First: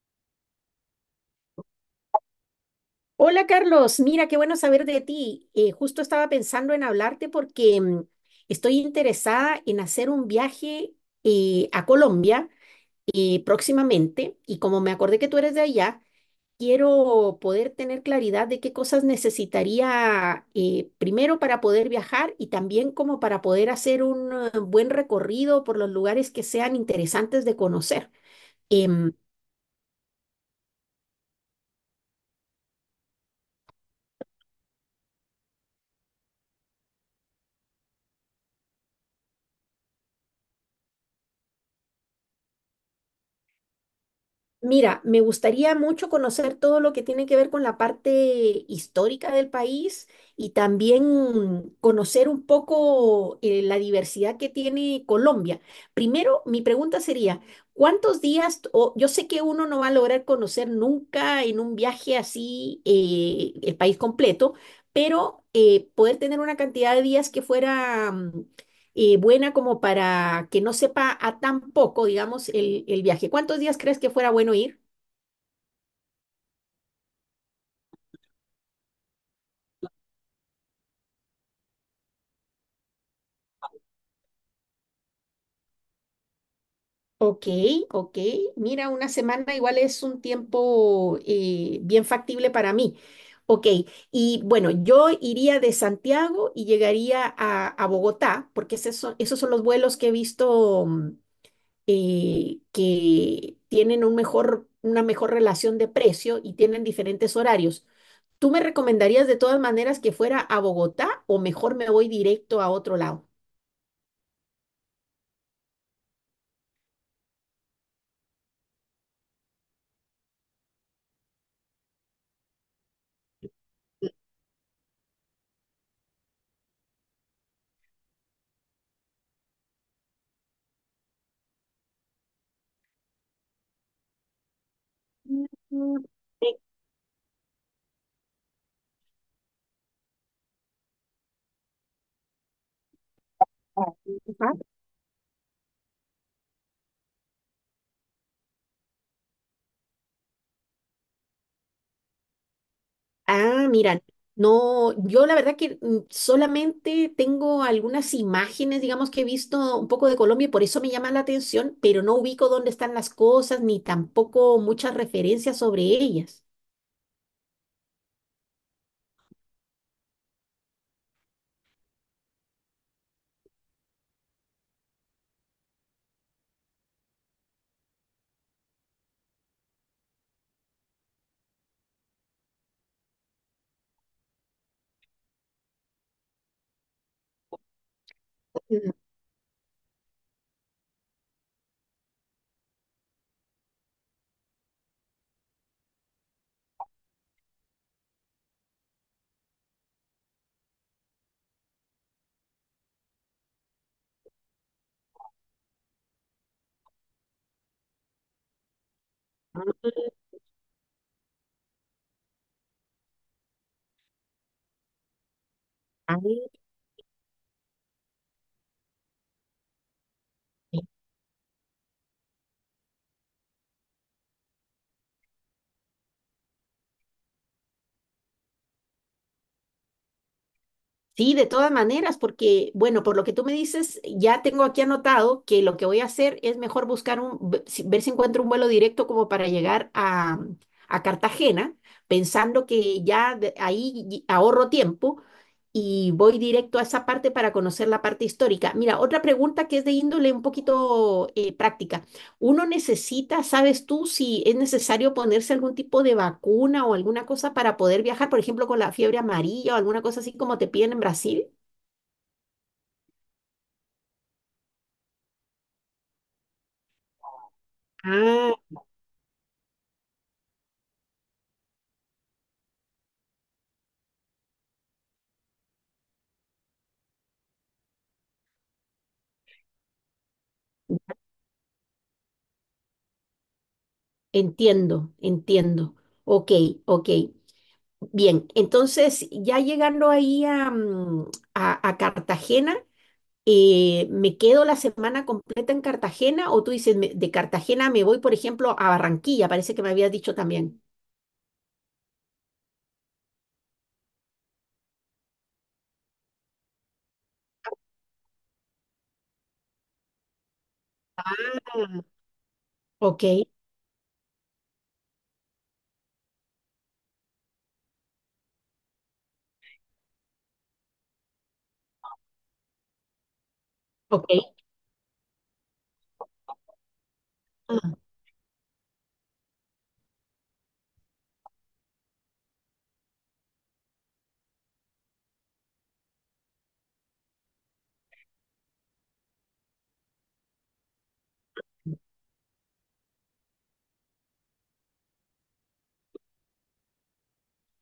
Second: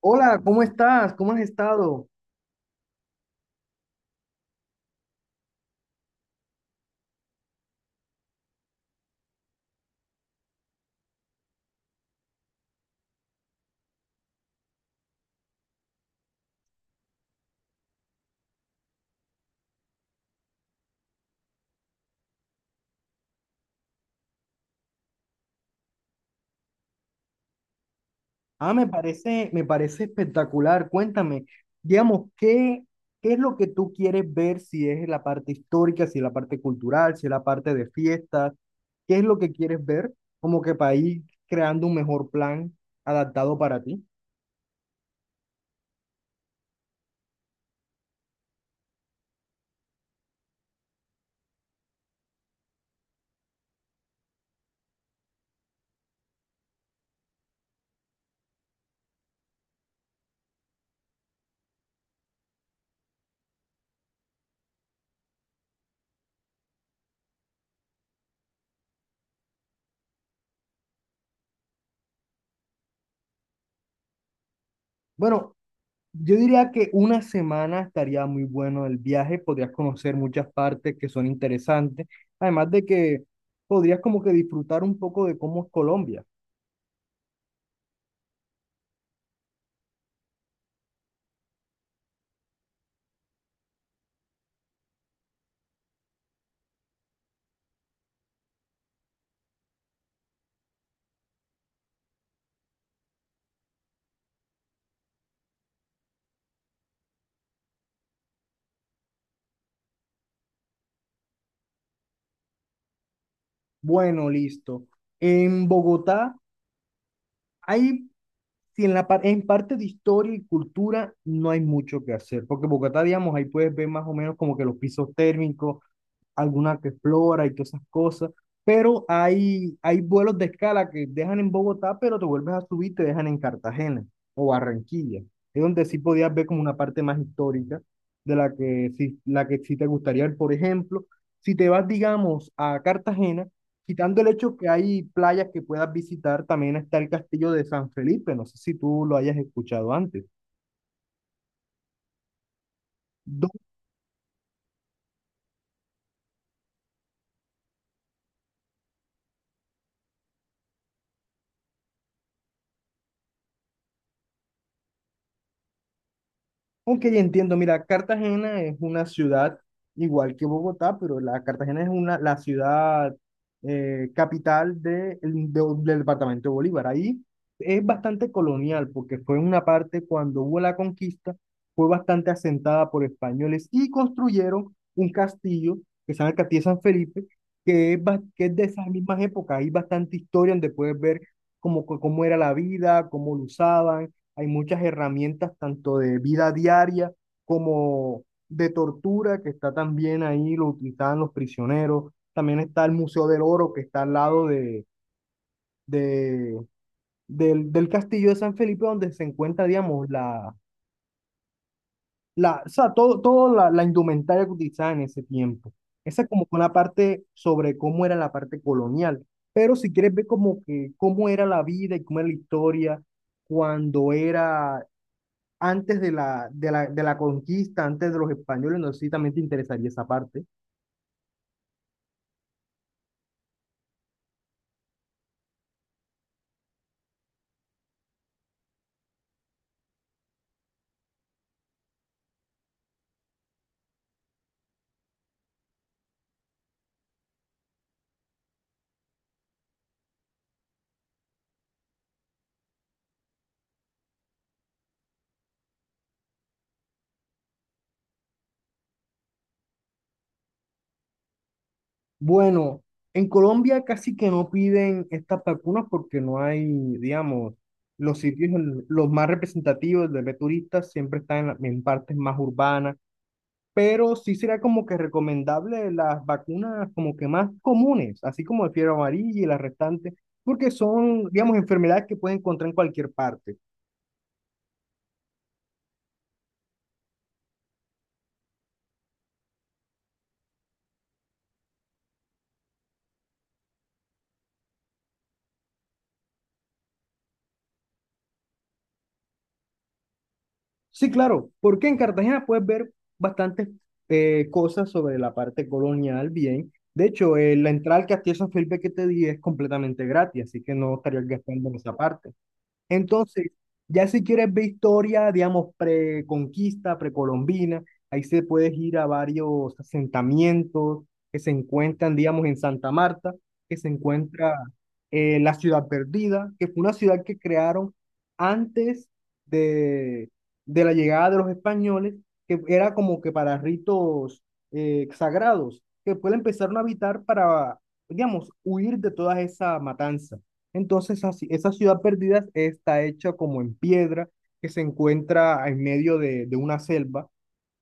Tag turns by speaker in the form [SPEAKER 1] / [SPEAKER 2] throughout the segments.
[SPEAKER 1] Hola, ¿cómo estás? ¿Cómo has estado?
[SPEAKER 2] Hola Carlos, mira, qué bueno saber de ti. Justo estaba pensando en hablarte porque estoy interesada en hacer un viaje a Colombia próximamente y como me acordé que tú eres de allá, quiero poder tener claridad de qué cosas necesitaría primero para poder viajar y también como para poder hacer un buen recorrido por los lugares que sean interesantes de conocer.
[SPEAKER 1] Ah, me
[SPEAKER 2] Em,
[SPEAKER 1] parece, me parece espectacular. Cuéntame, digamos, ¿qué es lo que tú quieres ver? Si es la parte histórica, si es la parte cultural, si es la parte de fiestas, ¿qué es lo que quieres ver? Como que para ir creando un mejor plan adaptado para ti.
[SPEAKER 2] Mira, me gustaría mucho conocer todo lo que tiene que ver con la parte histórica del país y también conocer un poco la diversidad que tiene Colombia. Primero, mi pregunta sería, ¿cuántos días, o yo sé que uno no va a lograr conocer nunca en un viaje así el país completo, pero poder tener una cantidad de días que fuera buena como para que no sepa a tan poco, digamos, el viaje. ¿Cuántos días crees que fuera bueno ir?
[SPEAKER 1] Bueno, yo diría que una semana estaría muy bueno el viaje, podrías conocer muchas partes que son interesantes, además de que podrías como que disfrutar un poco de cómo es Colombia.
[SPEAKER 2] Ok, ok. Mira, una semana igual es un tiempo bien factible para mí. Ok, y bueno, yo iría de Santiago y llegaría a Bogotá, porque esos son los vuelos que he visto, que tienen un mejor, una mejor relación de precio y tienen diferentes horarios. ¿Tú me recomendarías de todas maneras que fuera a Bogotá o mejor me voy directo a otro lado?
[SPEAKER 1] Bueno, listo. En Bogotá hay, si en parte de historia y cultura no hay mucho que hacer, porque Bogotá, digamos, ahí puedes ver más o menos como que los pisos térmicos, alguna que explora y todas esas cosas, pero hay vuelos de escala que dejan en Bogotá, pero te vuelves a subir y te dejan en Cartagena o Barranquilla.
[SPEAKER 2] Mm,
[SPEAKER 1] Es donde sí podías ver
[SPEAKER 2] sí,
[SPEAKER 1] como una parte más histórica de la que sí te gustaría ver. Por ejemplo, si te vas, digamos, a Cartagena,
[SPEAKER 2] ah,
[SPEAKER 1] quitando el
[SPEAKER 2] ajá.
[SPEAKER 1] hecho que hay playas que puedas visitar, también está el Castillo de San Felipe, no sé si tú lo hayas escuchado antes.
[SPEAKER 2] Ah, mira, no, yo la verdad que solamente tengo algunas imágenes, digamos, que he visto un poco de Colombia y por eso me llama la atención, pero no ubico dónde están las cosas ni tampoco muchas referencias sobre ellas.
[SPEAKER 1] Ok, entiendo. Mira, Cartagena es una ciudad igual que Bogotá, pero la Cartagena es la ciudad, capital del departamento de Bolívar. Ahí es bastante colonial, porque fue una parte cuando hubo la conquista, fue bastante asentada por españoles y construyeron un castillo que se llama el Castillo de San Felipe, que es de esas
[SPEAKER 2] Mm,
[SPEAKER 1] mismas épocas. Hay bastante historia donde puedes ver cómo era la vida, cómo lo usaban. Hay muchas herramientas, tanto de vida diaria como de tortura, que está también ahí, lo utilizaban los prisioneros. También está el Museo del Oro, que está al lado de- del Castillo de San Felipe, donde se encuentra, digamos, o sea, todo la indumentaria que utilizaban en ese tiempo.
[SPEAKER 2] ah,
[SPEAKER 1] Esa es como una parte sobre cómo era la parte colonial. Pero si quieres ver como que cómo era la vida y cómo era la historia cuando era antes de la conquista, antes de los españoles, no sé si también te interesaría esa parte.
[SPEAKER 2] sí, de todas maneras, porque, bueno, por lo que tú me dices, ya tengo aquí anotado que lo que voy a hacer es mejor buscar un, ver si encuentro un vuelo directo como para llegar a Cartagena, pensando que ya ahí ahorro tiempo y voy directo a esa parte para conocer la parte histórica. Mira, otra pregunta que es de índole un poquito práctica. Uno necesita, ¿sabes tú si es necesario ponerse algún tipo de vacuna o alguna cosa para poder viajar, por ejemplo, con la fiebre amarilla o alguna cosa así como te piden en Brasil?
[SPEAKER 1] Bueno, en Colombia casi que no piden estas vacunas porque no hay, digamos, los sitios,
[SPEAKER 2] Ah,
[SPEAKER 1] los más representativos de turistas siempre están en partes más urbanas, pero sí será como que recomendable las vacunas como que más comunes, así como el fiebre amarilla y las restantes, porque son, digamos, enfermedades que pueden encontrar en cualquier parte.
[SPEAKER 2] entiendo, entiendo. Ok, ok. Bien, entonces ya llegando ahí a, mm, a Cartagena, ¿me quedo la semana completa en Cartagena o tú dices, de Cartagena me voy, por ejemplo, a Barranquilla? Parece que me habías dicho también.
[SPEAKER 1] Sí, claro, porque en Cartagena puedes ver bastantes cosas sobre la parte colonial, bien. De hecho, la entrada al Castillo San Felipe que te di es completamente gratis, así que no estarías gastando en
[SPEAKER 2] Ah.
[SPEAKER 1] esa parte.
[SPEAKER 2] Ok,
[SPEAKER 1] Entonces, ya si quieres ver historia, digamos, preconquista, precolombina, ahí se puedes ir a varios asentamientos que se encuentran, digamos, en Santa Marta, que se
[SPEAKER 2] ok.
[SPEAKER 1] encuentra la ciudad perdida, que fue una ciudad que crearon antes de, de la llegada de los españoles, que era como que para ritos sagrados, que después la empezaron a habitar para, digamos, huir de todas esa matanza. Entonces, esa ciudad perdida está hecha como en piedra, que se encuentra en medio de una selva.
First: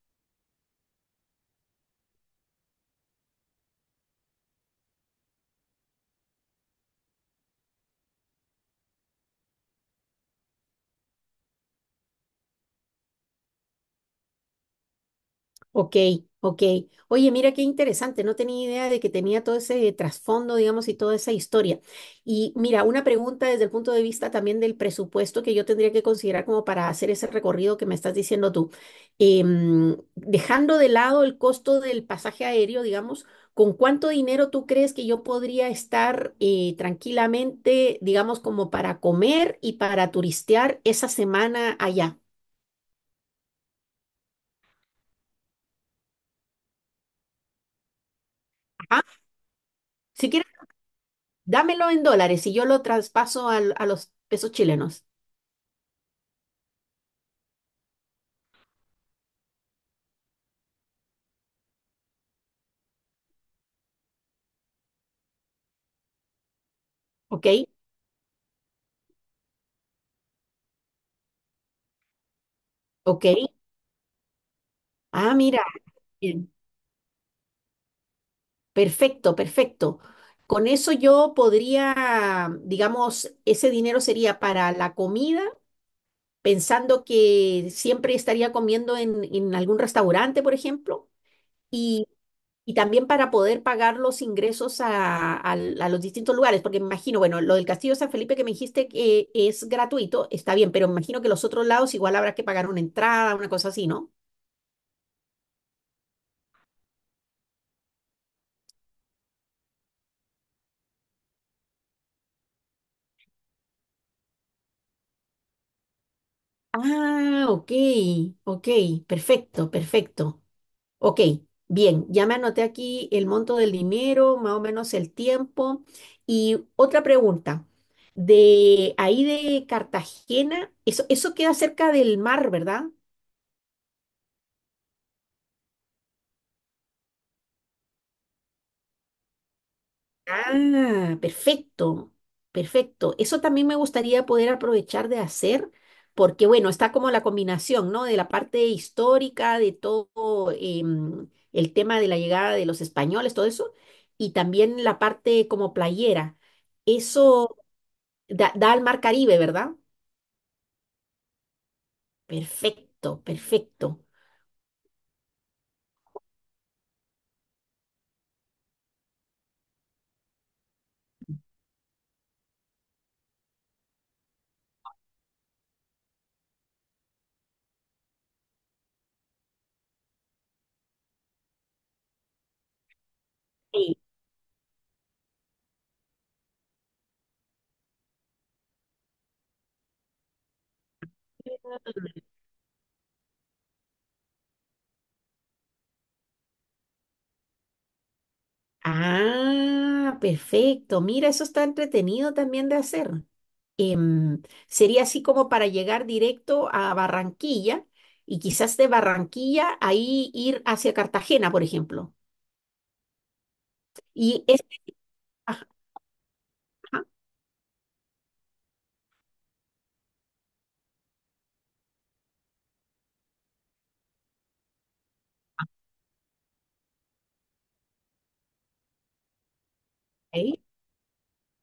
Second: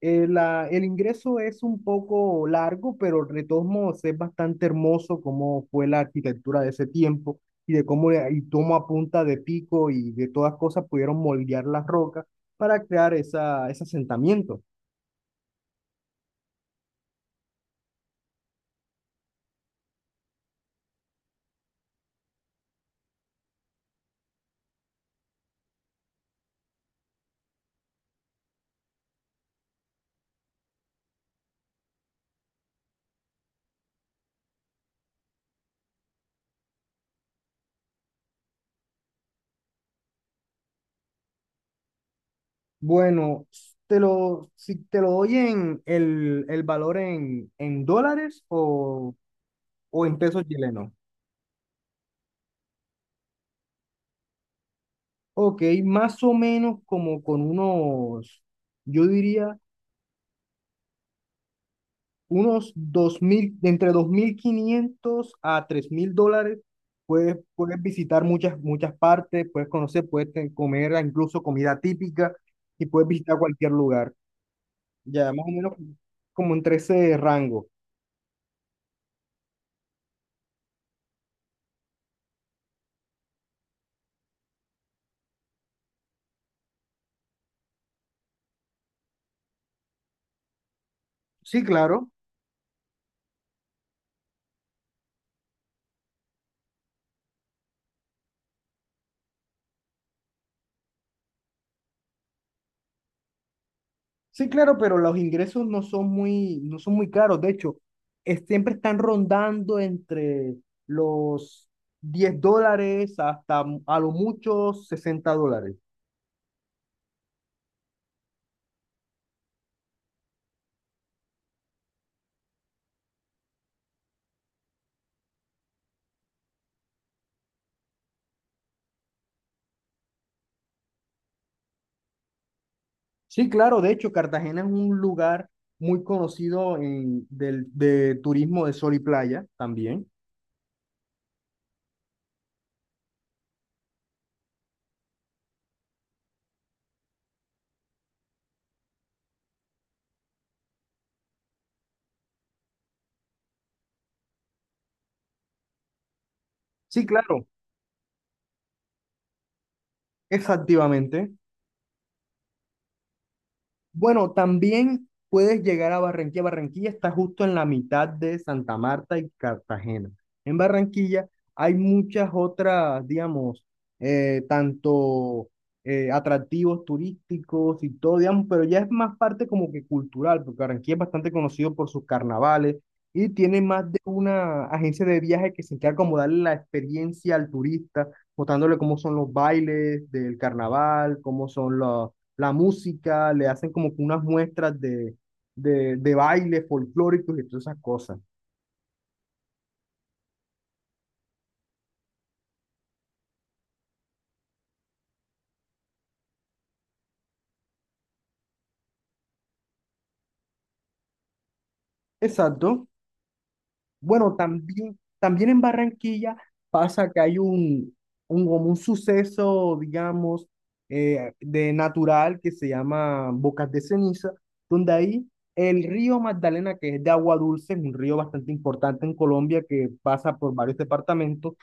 [SPEAKER 1] El ingreso es un poco largo, pero de todos modos es bastante hermoso cómo fue la arquitectura de ese tiempo y de cómo, le- y cómo a punta de pico y de todas cosas pudieron moldear las rocas para crear ese asentamiento.
[SPEAKER 2] Ok, ok. Oye, mira qué interesante, no tenía idea de que tenía todo ese trasfondo, digamos, y toda esa historia. Y mira, una pregunta desde el punto de vista también del presupuesto que yo tendría que considerar como para hacer ese recorrido que me estás diciendo tú. Dejando de lado el costo del pasaje aéreo, digamos, ¿con cuánto dinero tú crees que yo podría estar tranquilamente, digamos, como para comer y para turistear esa semana allá?
[SPEAKER 1] Bueno, si te lo doy en el valor en dólares
[SPEAKER 2] Ajá.
[SPEAKER 1] o en
[SPEAKER 2] Si
[SPEAKER 1] pesos
[SPEAKER 2] quieres
[SPEAKER 1] chilenos.
[SPEAKER 2] dámelo en dólares y yo lo traspaso a los pesos chilenos.
[SPEAKER 1] Ok, más o menos como con unos, yo diría, unos 2.000, de entre 2.500 a $3.000, puedes,
[SPEAKER 2] ¿Ok?
[SPEAKER 1] puedes visitar muchas partes, puedes conocer, comer incluso comida típica y puedes
[SPEAKER 2] ¿Ok?
[SPEAKER 1] visitar cualquier lugar. Ya,
[SPEAKER 2] Ah,
[SPEAKER 1] más o
[SPEAKER 2] mira,
[SPEAKER 1] menos
[SPEAKER 2] bien.
[SPEAKER 1] como entre ese rango.
[SPEAKER 2] Perfecto, perfecto. Con eso yo podría, digamos, ese dinero sería para la comida, pensando que siempre estaría comiendo en algún restaurante, por ejemplo.
[SPEAKER 1] Sí,
[SPEAKER 2] Y,
[SPEAKER 1] claro.
[SPEAKER 2] y también para poder pagar los ingresos a, a los distintos lugares, porque me imagino, bueno, lo del Castillo de San Felipe que me dijiste que es gratuito, está bien, pero me imagino que los otros lados igual habrá que pagar una entrada, una cosa así, ¿no?
[SPEAKER 1] Sí, claro, pero los ingresos no son muy caros. De hecho, siempre están rondando entre los $10 hasta a lo mucho $60.
[SPEAKER 2] Ah, ok, ok, perfecto, perfecto. Ok, bien, ya me anoté aquí el monto del dinero, más o menos el tiempo. Y otra pregunta, de ahí de Cartagena, eso queda cerca del mar, ¿verdad?
[SPEAKER 1] Sí, claro, de hecho, Cartagena es un lugar muy conocido de turismo de sol y playa también.
[SPEAKER 2] Ah, perfecto, perfecto. Eso también me gustaría poder aprovechar de hacer, porque bueno, está como la combinación, ¿no? De la parte histórica, de todo el tema de la llegada de los españoles, todo eso, y también la parte como playera.
[SPEAKER 1] Sí, claro,
[SPEAKER 2] Eso da, da al mar Caribe, ¿verdad?
[SPEAKER 1] exactamente.
[SPEAKER 2] Perfecto, perfecto.
[SPEAKER 1] Bueno, también puedes llegar a Barranquilla. Barranquilla está justo en la mitad de Santa Marta y Cartagena. En Barranquilla hay muchas otras, digamos, tanto atractivos turísticos y todo, digamos, pero ya es más parte como que cultural, porque Barranquilla es bastante conocido por sus carnavales y tiene más
[SPEAKER 2] Sí.
[SPEAKER 1] de una agencia de viaje que se encarga como darle la experiencia al turista, mostrándole cómo son los bailes del carnaval, cómo son los la música, le hacen como que unas muestras de baile folclóricos y todas esas cosas.
[SPEAKER 2] Ah, perfecto. Mira, eso está entretenido también de hacer. em, Sería así como para llegar directo a Barranquilla y quizás de Barranquilla ahí ir hacia Cartagena, por ejemplo.
[SPEAKER 1] Exacto. Bueno,
[SPEAKER 2] Y es...
[SPEAKER 1] también en
[SPEAKER 2] ajá,
[SPEAKER 1] Barranquilla
[SPEAKER 2] ajá,
[SPEAKER 1] pasa que hay como un suceso, digamos, de natural que se llama Bocas de Ceniza, donde ahí el río Magdalena, que es de agua dulce, es un río bastante importante en Colombia que pasa por
[SPEAKER 2] ahí.
[SPEAKER 1] varios departamentos,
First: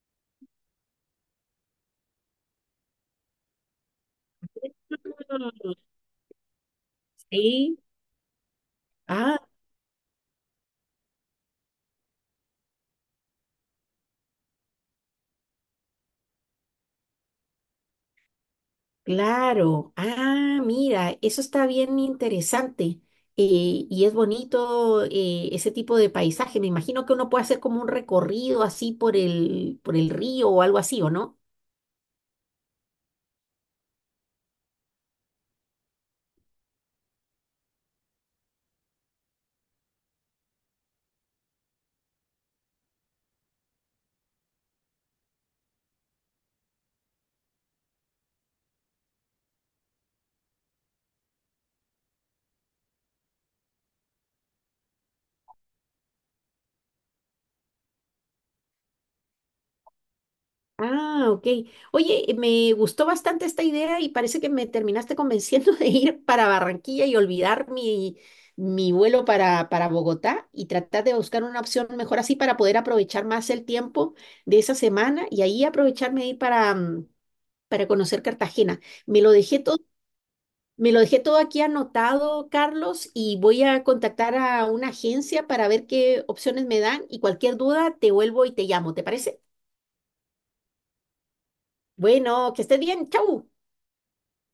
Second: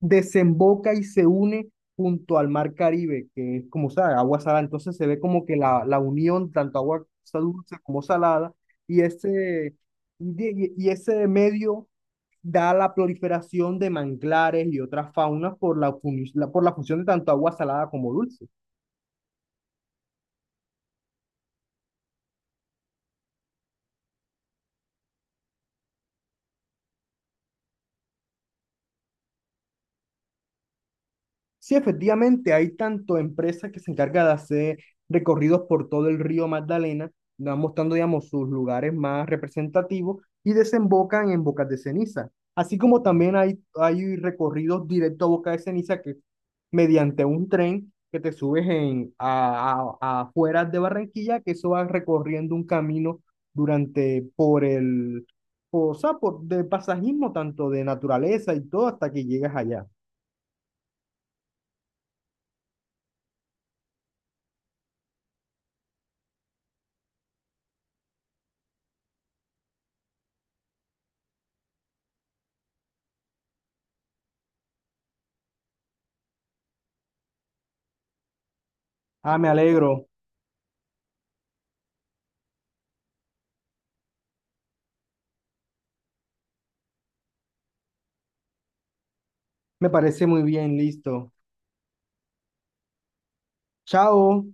[SPEAKER 1] desemboca y se une junto al mar Caribe, que es como, sabe, agua salada. Entonces se ve como que
[SPEAKER 2] Mm,
[SPEAKER 1] la unión, tanto agua dulce
[SPEAKER 2] sí.
[SPEAKER 1] como salada, y
[SPEAKER 2] Ah,
[SPEAKER 1] ese medio da la proliferación de manglares y otras faunas por la función de tanto agua salada como dulce.
[SPEAKER 2] claro. Ah, mira, eso está bien interesante. Y es bonito ese tipo de paisaje. Me imagino que uno puede hacer como un recorrido así por el río o algo así, ¿o no?
[SPEAKER 1] Sí, efectivamente, hay tanto empresas que se encargan de hacer recorridos por todo el río Magdalena, van mostrando, digamos, sus lugares más representativos y desembocan en Bocas de Ceniza. Así como también hay recorridos directo a Bocas de Ceniza que mediante un tren que te subes a afueras de Barranquilla, que eso va recorriendo un camino durante, por el, o sea, por, de pasajismo, tanto de naturaleza y todo, hasta que llegas allá.
[SPEAKER 2] Ah, ok. Oye, me gustó bastante esta idea y parece que me terminaste convenciendo de ir para Barranquilla y olvidar mi, mi vuelo para Bogotá y tratar de buscar una opción mejor así para poder aprovechar más el tiempo de esa semana y ahí aprovecharme de ir para, mm, para conocer Cartagena. Me lo
[SPEAKER 1] Ah, me
[SPEAKER 2] dejé todo,
[SPEAKER 1] alegro.
[SPEAKER 2] me lo dejé todo aquí anotado, Carlos, y voy a contactar a una agencia para ver qué opciones me dan y cualquier duda te vuelvo y te llamo, ¿te parece?
[SPEAKER 1] Me parece muy bien, listo.
[SPEAKER 2] Bueno, que estés bien, chau.
[SPEAKER 1] Chao.